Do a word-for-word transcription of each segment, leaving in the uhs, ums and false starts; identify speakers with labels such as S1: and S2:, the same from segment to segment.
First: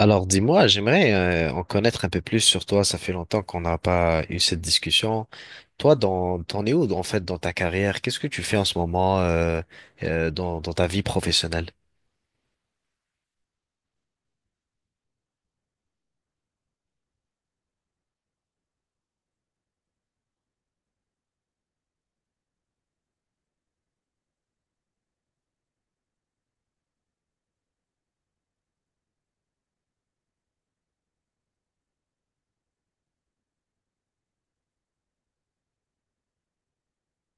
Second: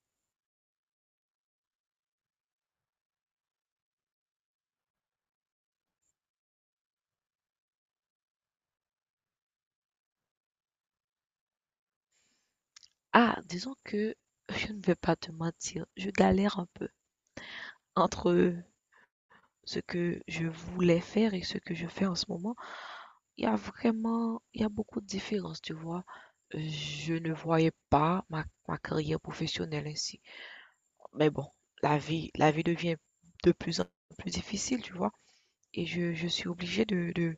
S1: Alors dis-moi, j'aimerais euh, en connaître un peu plus sur toi. Ça fait longtemps qu'on n'a pas eu cette discussion. Toi, dans, t'en es où en fait dans ta carrière? Qu'est-ce que tu fais en ce moment euh, euh, dans, dans ta vie professionnelle?
S2: Ah, disons que je ne vais pas te mentir, je galère un peu entre ce que je voulais faire et ce que je fais en ce moment. Il y a vraiment, il y a beaucoup de différences, tu vois. Euh, Je ne voyais pas ma, ma carrière professionnelle ainsi. Mais bon, la vie, la vie devient de plus en plus difficile, tu vois. Et je, je suis obligée de, de,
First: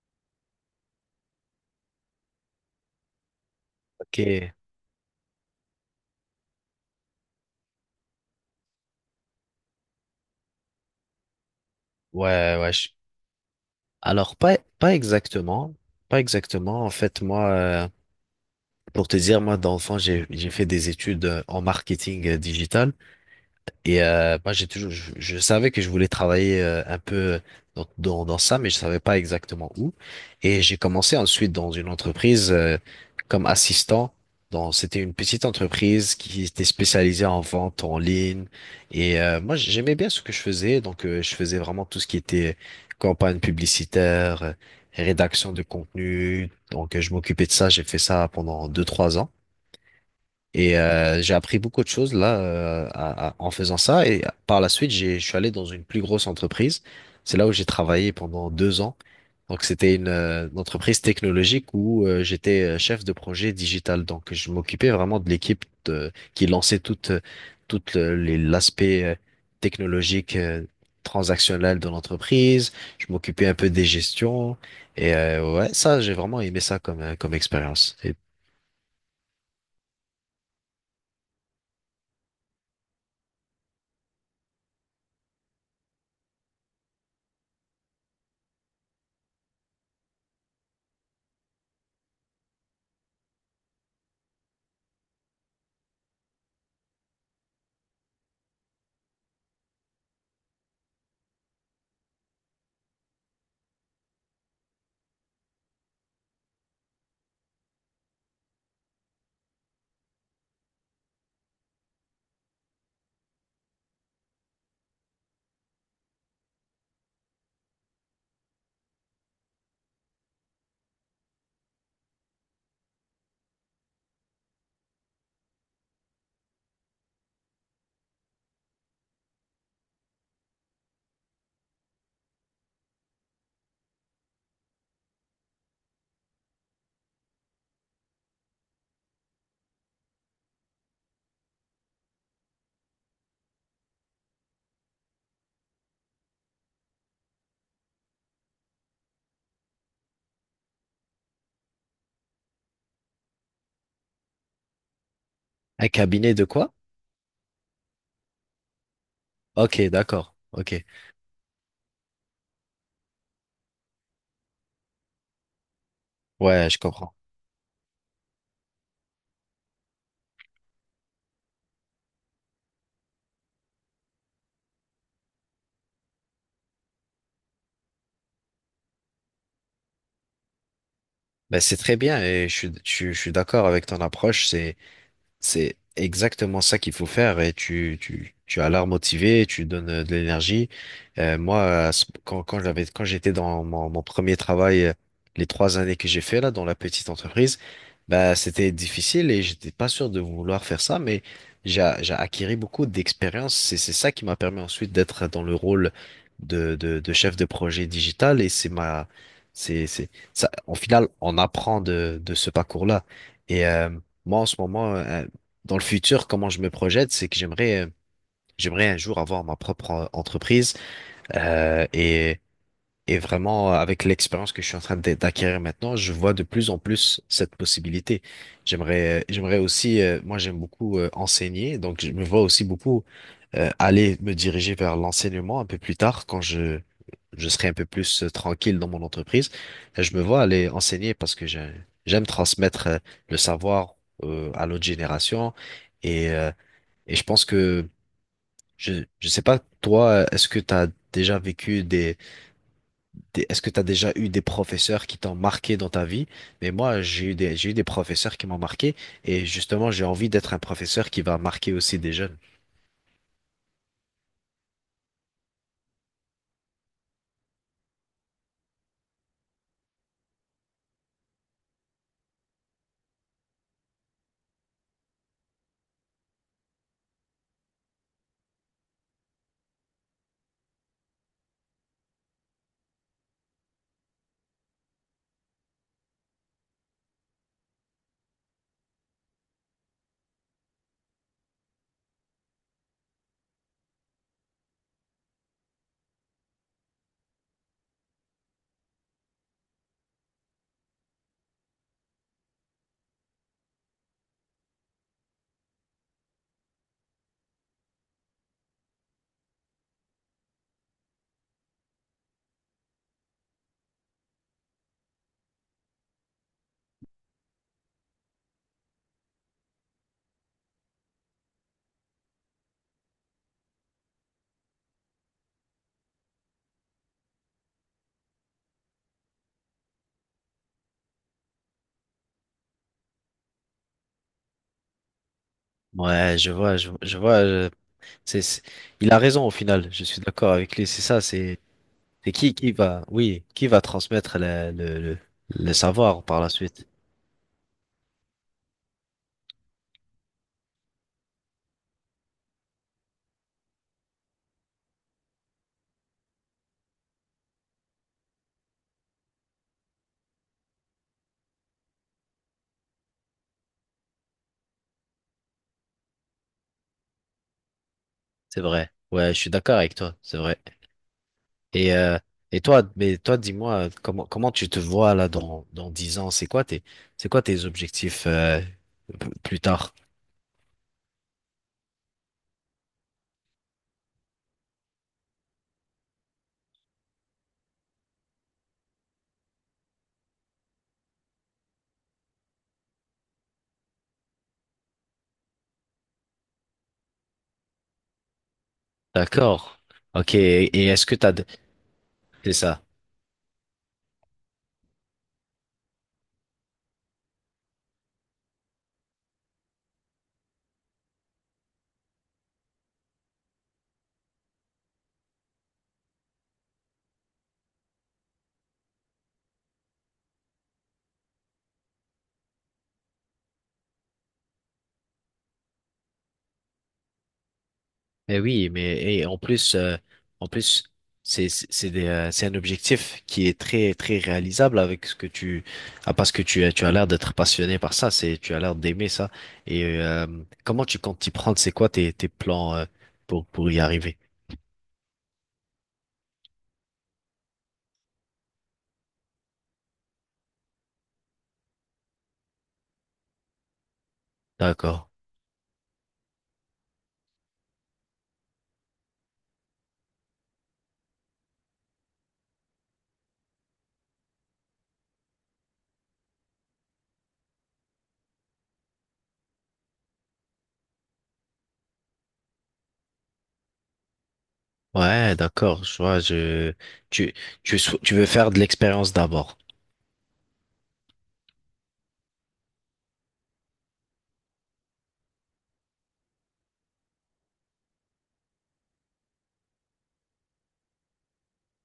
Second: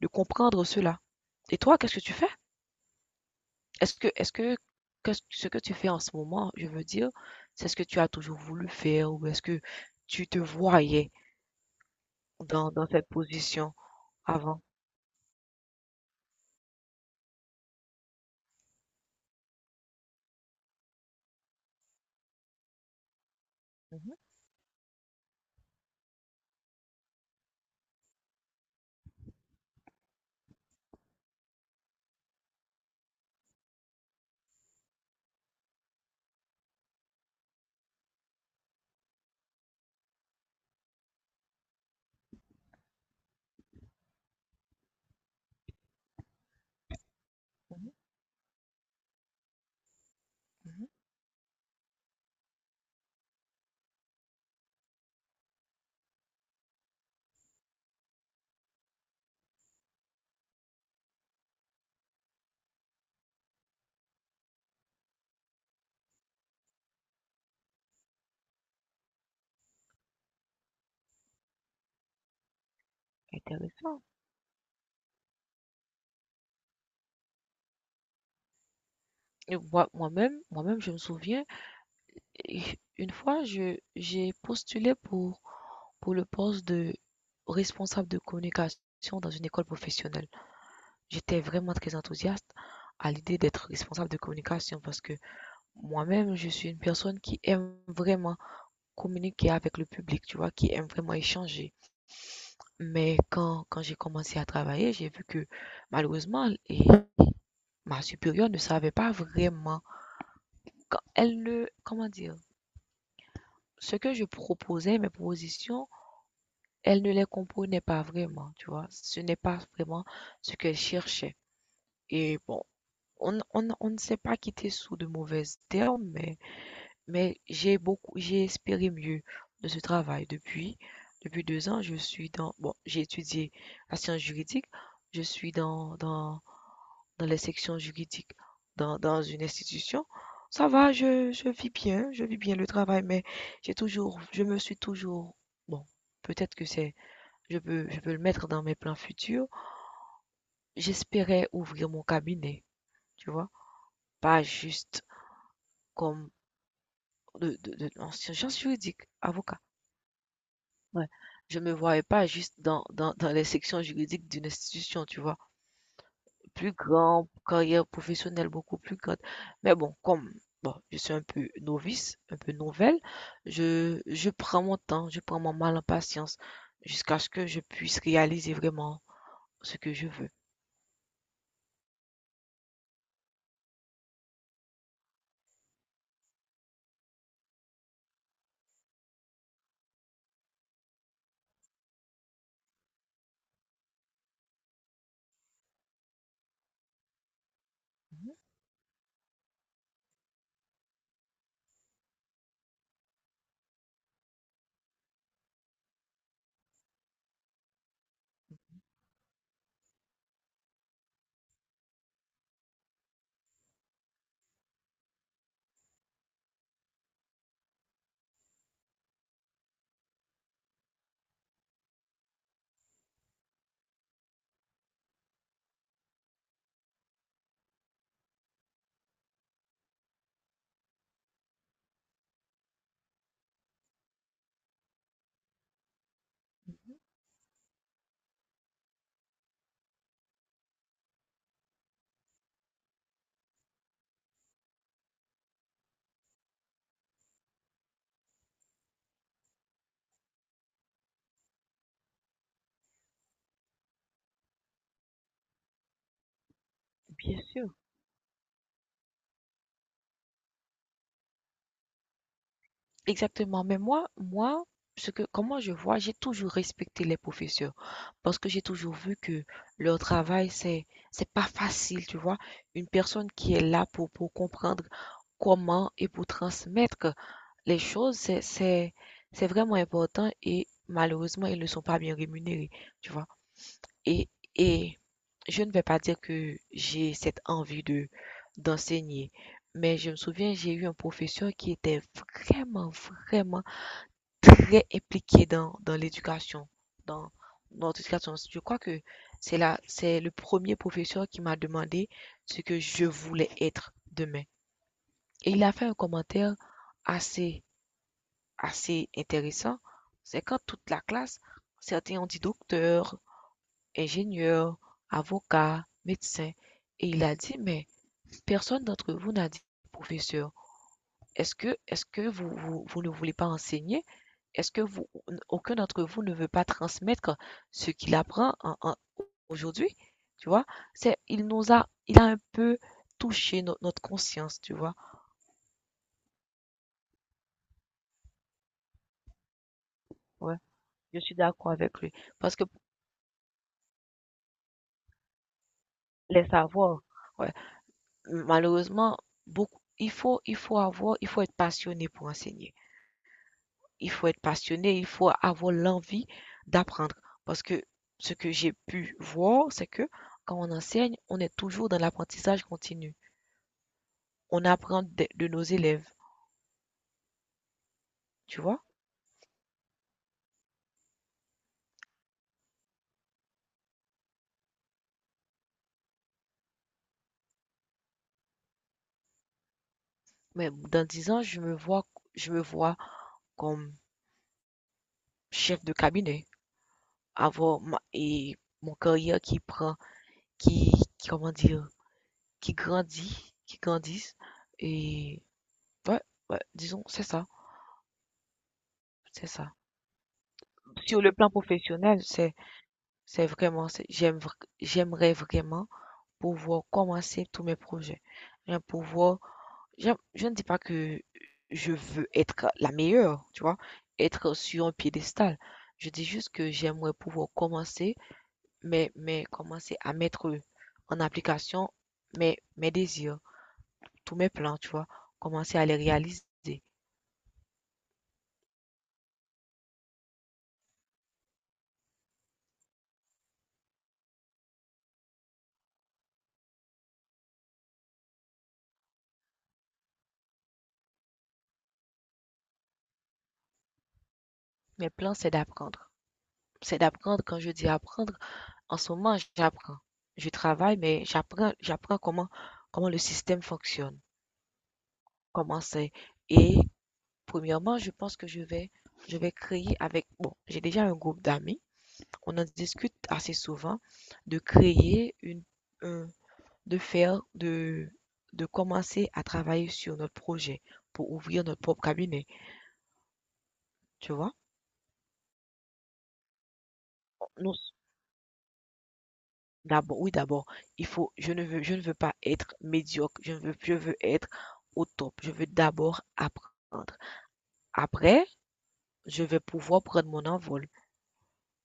S2: de comprendre cela. Et toi, qu'est-ce que tu fais? Est-ce que
S1: Ok,
S2: est-ce
S1: ouais,
S2: que que ce ce que tu fais en ce moment, je veux dire, c'est ce que tu as toujours voulu faire ou est-ce que tu te voyais
S1: ouais.
S2: dans, dans
S1: je-
S2: cette position
S1: Alors pas
S2: avant?
S1: pas exactement, pas exactement. En fait, moi, euh, pour te dire, moi d'enfant, j'ai j'ai fait des études euh, en marketing euh, digital. Et
S2: Mhm,
S1: euh, moi, j'ai toujours, je, je savais que je voulais travailler euh, un peu dans, dans, dans ça, mais je savais pas exactement où. Et j'ai commencé ensuite dans une entreprise euh, comme assistant. Dans, c'était une petite entreprise qui était spécialisée en vente en ligne. Et euh, moi, j'aimais bien ce que je faisais. Donc, euh, je faisais vraiment tout ce qui était campagne publicitaire, euh, rédaction de contenu. Donc, euh, je m'occupais de ça. J'ai
S2: mhm,
S1: fait ça pendant deux, trois ans. Et
S2: mhm.
S1: euh, j'ai appris beaucoup de choses là euh, à- à- en faisant ça. Et par la suite, j'ai, je suis allé dans une plus grosse entreprise. C'est là où j'ai travaillé pendant deux ans. Donc c'était une, euh, une entreprise technologique où euh, j'étais euh, chef de projet digital. Donc je m'occupais vraiment de l'équipe de- qui lançait toute euh, toute le- les- l'aspect euh, technologique euh, transactionnel de l'entreprise. Je m'occupais un peu des
S2: Intéressant.
S1: gestions. Et euh, ouais, ça j'ai vraiment aimé ça comme euh, comme expérience. Et
S2: Et moi, moi-même, moi-même, je me souviens, et une fois, je, j'ai postulé pour, pour le poste de responsable de communication dans une école professionnelle. J'étais vraiment très enthousiaste à l'idée d'être responsable de communication parce que moi-même, je suis une personne qui aime vraiment communiquer avec le public, tu vois, qui aime vraiment échanger. Mais quand, quand j'ai commencé à travailler, j'ai vu que malheureusement, et ma supérieure ne savait pas vraiment. Quand elle ne, Comment dire, ce que je proposais, mes propositions, elle ne les comprenait pas vraiment, tu vois. Ce n'est pas vraiment ce qu'elle cherchait. Et bon, on, on, on ne s'est pas quitté sous de mauvaises termes, mais Mais j'ai beaucoup j'ai espéré mieux de ce travail. Depuis depuis deux ans, je suis dans bon, j'ai étudié la science juridique, je suis dans dans dans les sections juridiques dans dans une institution. Ça va, je je vis bien, je vis bien le travail, mais j'ai toujours je me suis toujours bon, peut-être que c'est je peux je peux le mettre dans mes plans futurs. J'espérais ouvrir mon cabinet, tu vois? Pas juste
S1: Un
S2: comme
S1: cabinet de quoi?
S2: de de de en sciences juridiques, avocat.
S1: Ok, d'accord. Ok.
S2: Ouais. Je me voyais pas juste dans dans dans les sections juridiques d'une institution, tu vois?
S1: Ouais,
S2: Plus
S1: je comprends.
S2: grand, carrière professionnelle beaucoup plus grande. Mais bon, comme bon, je suis un peu novice, un peu nouvelle, je je prends mon temps, je prends mon mal en patience jusqu'à ce que je puisse réaliser vraiment ce que je veux.
S1: Ben, c'est très bien et je suis, je, suis je suis d'accord avec ton approche. C'est, C'est exactement ça qu'il faut faire et tu, tu, tu as l'air motivé, tu donnes euh, de l'énergie. Euh, moi, à ce- quand, quand j'avais, quand j'étais dans mon, mon premier travail, euh, les trois années que j'ai fait là dans la petite entreprise,
S2: Mhm,
S1: bah, c'était difficile et j'étais pas sûr de vouloir faire ça, mais j'ai, j'ai acquis beaucoup d'expérience. C'est, c'est ça qui m'a permis ensuite d'être dans le rôle de, de, de chef de projet digital et c'est ma, c'est, c'est, ça, au final, on apprend de, de ce parcours-là. Et, euh, Moi, en ce moment, euh, dans le futur, comment je me projette, c'est que j'aimerais, euh, j'aimerais un jour avoir ma propre euh, entreprise, euh, et et vraiment, euh, avec l'expérience que je suis en train d'a- d'acquérir maintenant, je vois de plus en plus cette possibilité. J'aimerais, euh, j'aimerais aussi, euh, moi j'aime beaucoup euh, enseigner, donc je me vois aussi beaucoup euh, aller me diriger vers l'enseignement un peu plus tard quand je
S2: mhm.
S1: je serai un peu plus euh, tranquille dans mon entreprise. Euh, Je me vois aller enseigner parce que j'ai- j'aime transmettre, euh, le savoir euh, à l'autre génération, et euh, et je pense que, je, je sais pas, toi, est-ce que tu as déjà vécu des, des- est-ce que tu as déjà eu des professeurs qui t'ont marqué dans ta vie? Mais moi, j'ai eu
S2: Bien
S1: des, j'ai eu
S2: sûr.
S1: des professeurs qui m'ont marqué et justement, j'ai envie d'être un professeur qui va marquer aussi des jeunes.
S2: Exactement, mais moi moi, ce que comment je vois, j'ai toujours respecté les professeurs parce que j'ai toujours vu que leur travail, c'est c'est pas facile, tu vois? Une personne qui est là pour pour comprendre comment et pour transmettre les choses, c'est c'est c'est vraiment important et malheureusement, ils ne sont pas bien rémunérés, tu vois? Et et je ne vais pas dire que j'ai cette envie de d'enseigner, mais je me souviens, j'ai eu un professeur qui était vraiment, vraiment très impliquée dans, dans l'éducation, dans notre éducation. Je crois que c'est là, c'est le premier professeur qui m'a demandé ce que je voulais être demain. Et il a fait un commentaire assez, assez intéressant. C'est quand toute la classe, certains ont dit docteur, ingénieur, avocat, médecin. Et il a dit, mais personne d'entre vous n'a dit professeur. Est-ce que, est-ce que vous, vous, vous ne voulez pas enseigner? Est-ce que vous Aucun d'entre vous ne veut pas transmettre ce qu'il apprend en en aujourd'hui? Tu vois? C'est il nous a Il a un peu touché no notre conscience, tu vois?
S1: Ouais, je vois, je, je vois, je- c'est, c'est- il a raison au final, je suis d'accord
S2: Ouais,
S1: avec lui, c'est ça,
S2: je suis
S1: c'est,
S2: d'accord avec lui
S1: c'est qui,
S2: parce que
S1: qui va, oui, qui va transmettre le, le, le le savoir par
S2: les
S1: la suite?
S2: savoirs, ouais, malheureusement, beaucoup il faut il faut avoir il faut être passionné pour enseigner. Il faut être passionné, il faut avoir l'envie d'apprendre parce que ce que j'ai pu voir, c'est que quand on enseigne, on est toujours dans l'apprentissage continu. On apprend de de nos élèves.
S1: C'est
S2: Tu vois?
S1: vrai. Ouais, je suis d'accord avec toi. C'est vrai. Et, euh, et toi, mais toi, dis-moi, comment, comment tu te vois là dans, dans dix ans? C'est quoi tes, c'est quoi tes objectifs, euh, p- plus tard?
S2: Mais dans dix ans, je me vois, je me vois comme chef de cabinet, avoir ma, et mon carrière qui prend, qui, qui, comment dire, qui grandit, qui grandisse. Et ouais, ouais, disons, c'est ça, c'est ça.
S1: D'accord. Ok. Et, et est-ce que
S2: Sur le
S1: t'as, de-
S2: plan professionnel, c'est,
S1: c'est ça.
S2: c'est vraiment, c'est- j'aime, vr- j'aimerais vraiment pouvoir commencer tous mes projets. J'aime pouvoir Je, je ne dis pas que je veux être la meilleure, tu vois, être sur un piédestal. Je dis juste que j'aimerais pouvoir commencer, mais, mais commencer à mettre en application mes, mes désirs, tous mes plans, tu vois, commencer à les réaliser.
S1: Mais oui, mais et en plus, euh, en plus, c'est c'est c'est des, euh, c'est un objectif qui est très très réalisable avec ce que tu ah, parce que tu as tu as l'air d'être passionné par ça, c'est tu as l'air d'aimer ça. Et euh, Comment tu comptes t'y prendre? C'est quoi tes tes plans, euh, pour pour y arriver?
S2: Mes plans, c'est d'apprendre. C'est d'apprendre. Quand je dis apprendre, en ce moment, j'apprends. Je travaille, mais j'apprends, j'apprends comment, comment le système fonctionne.
S1: D'accord.
S2: Commencer et Premièrement, je pense que je vais je vais créer avec bon, j'ai déjà un groupe d'amis, on en discute assez souvent de créer une un de faire de de commencer à travailler sur notre projet pour ouvrir notre propre cabinet, tu vois?
S1: Ouais, d'accord, je vois, je, tu,
S2: Nous
S1: tu, sou- tu veux faire de l'expérience d'abord.
S2: D'abord, oui, d'abord, il faut je ne veux je ne veux pas être médiocre, je ne veux je veux être au top, je veux d'abord apprendre. Après, je vais pouvoir prendre mon envol.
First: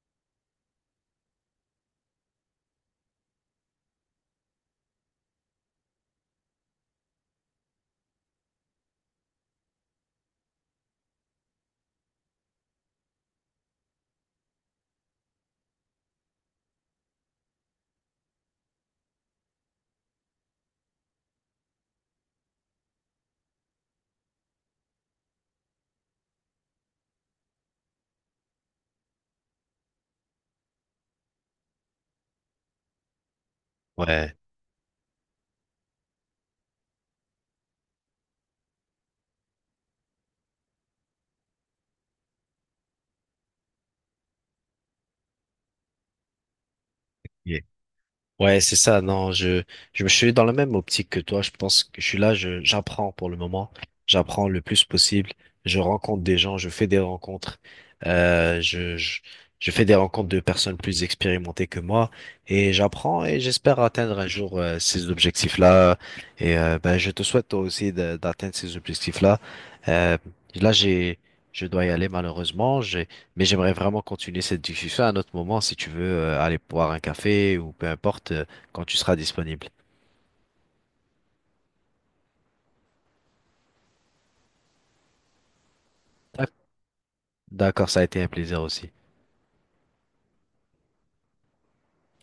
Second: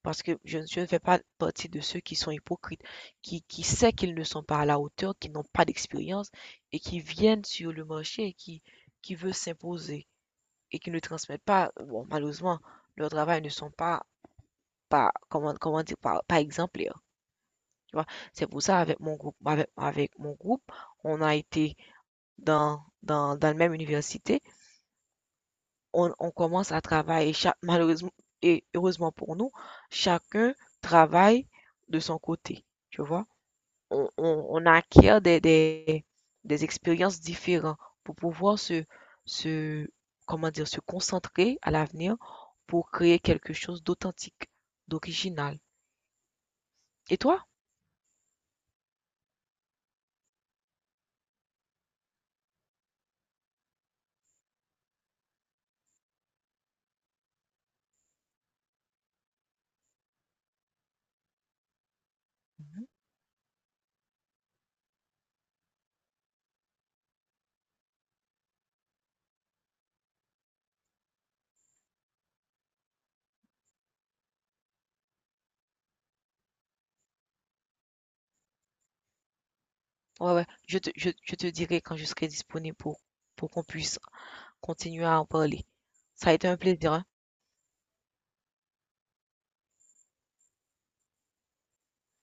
S2: Parce que je je ne fais pas partie de ceux qui sont hypocrites, qui qui sait qu'ils ne sont pas à la hauteur, qui n'ont pas d'expérience et qui viennent sur le marché et qui qui veulent s'imposer et qui ne transmettent pas, bon, malheureusement, leur travail ne sont pas pas comment comment dire pas, pas exemplaires, tu vois. C'est pour ça avec mon groupe avec, avec mon groupe, on a été dans dans dans la même université, on, on commence à travailler chaque, malheureusement et heureusement pour nous, chacun travaille de son côté, tu vois. on,
S1: Ouais.
S2: on, on acquiert des, des, des expériences différentes pour pouvoir se, se, comment dire, se concentrer à l'avenir pour créer quelque chose d'authentique, d'original. Et toi?
S1: Yeah. Ouais, c'est ça. Non, je, je me suis dans la même optique que toi. Je pense que je suis là, je, j'apprends pour le moment. J'apprends le plus possible. Je rencontre des gens, je fais des rencontres. Euh, je, je, je fais des rencontres de personnes plus expérimentées que moi et
S2: Mhm.
S1: j'apprends et j'espère atteindre un jour euh, ces objectifs-là. Et euh, ben, je te souhaite toi aussi de- d'atteindre ces objectifs-là. Euh, Là, j'ai, je dois y aller malheureusement. J'ai Mais j'aimerais vraiment continuer cette discussion à un autre moment si tu veux euh, aller boire un café ou peu importe euh, quand tu seras disponible.
S2: Ouais, ouais. Je te, je, je te dirai quand je serai disponible pour, pour qu'on puisse continuer à en parler. Ça a été
S1: D'ac-
S2: un plaisir, hein.
S1: D'accord, ça a été un plaisir aussi.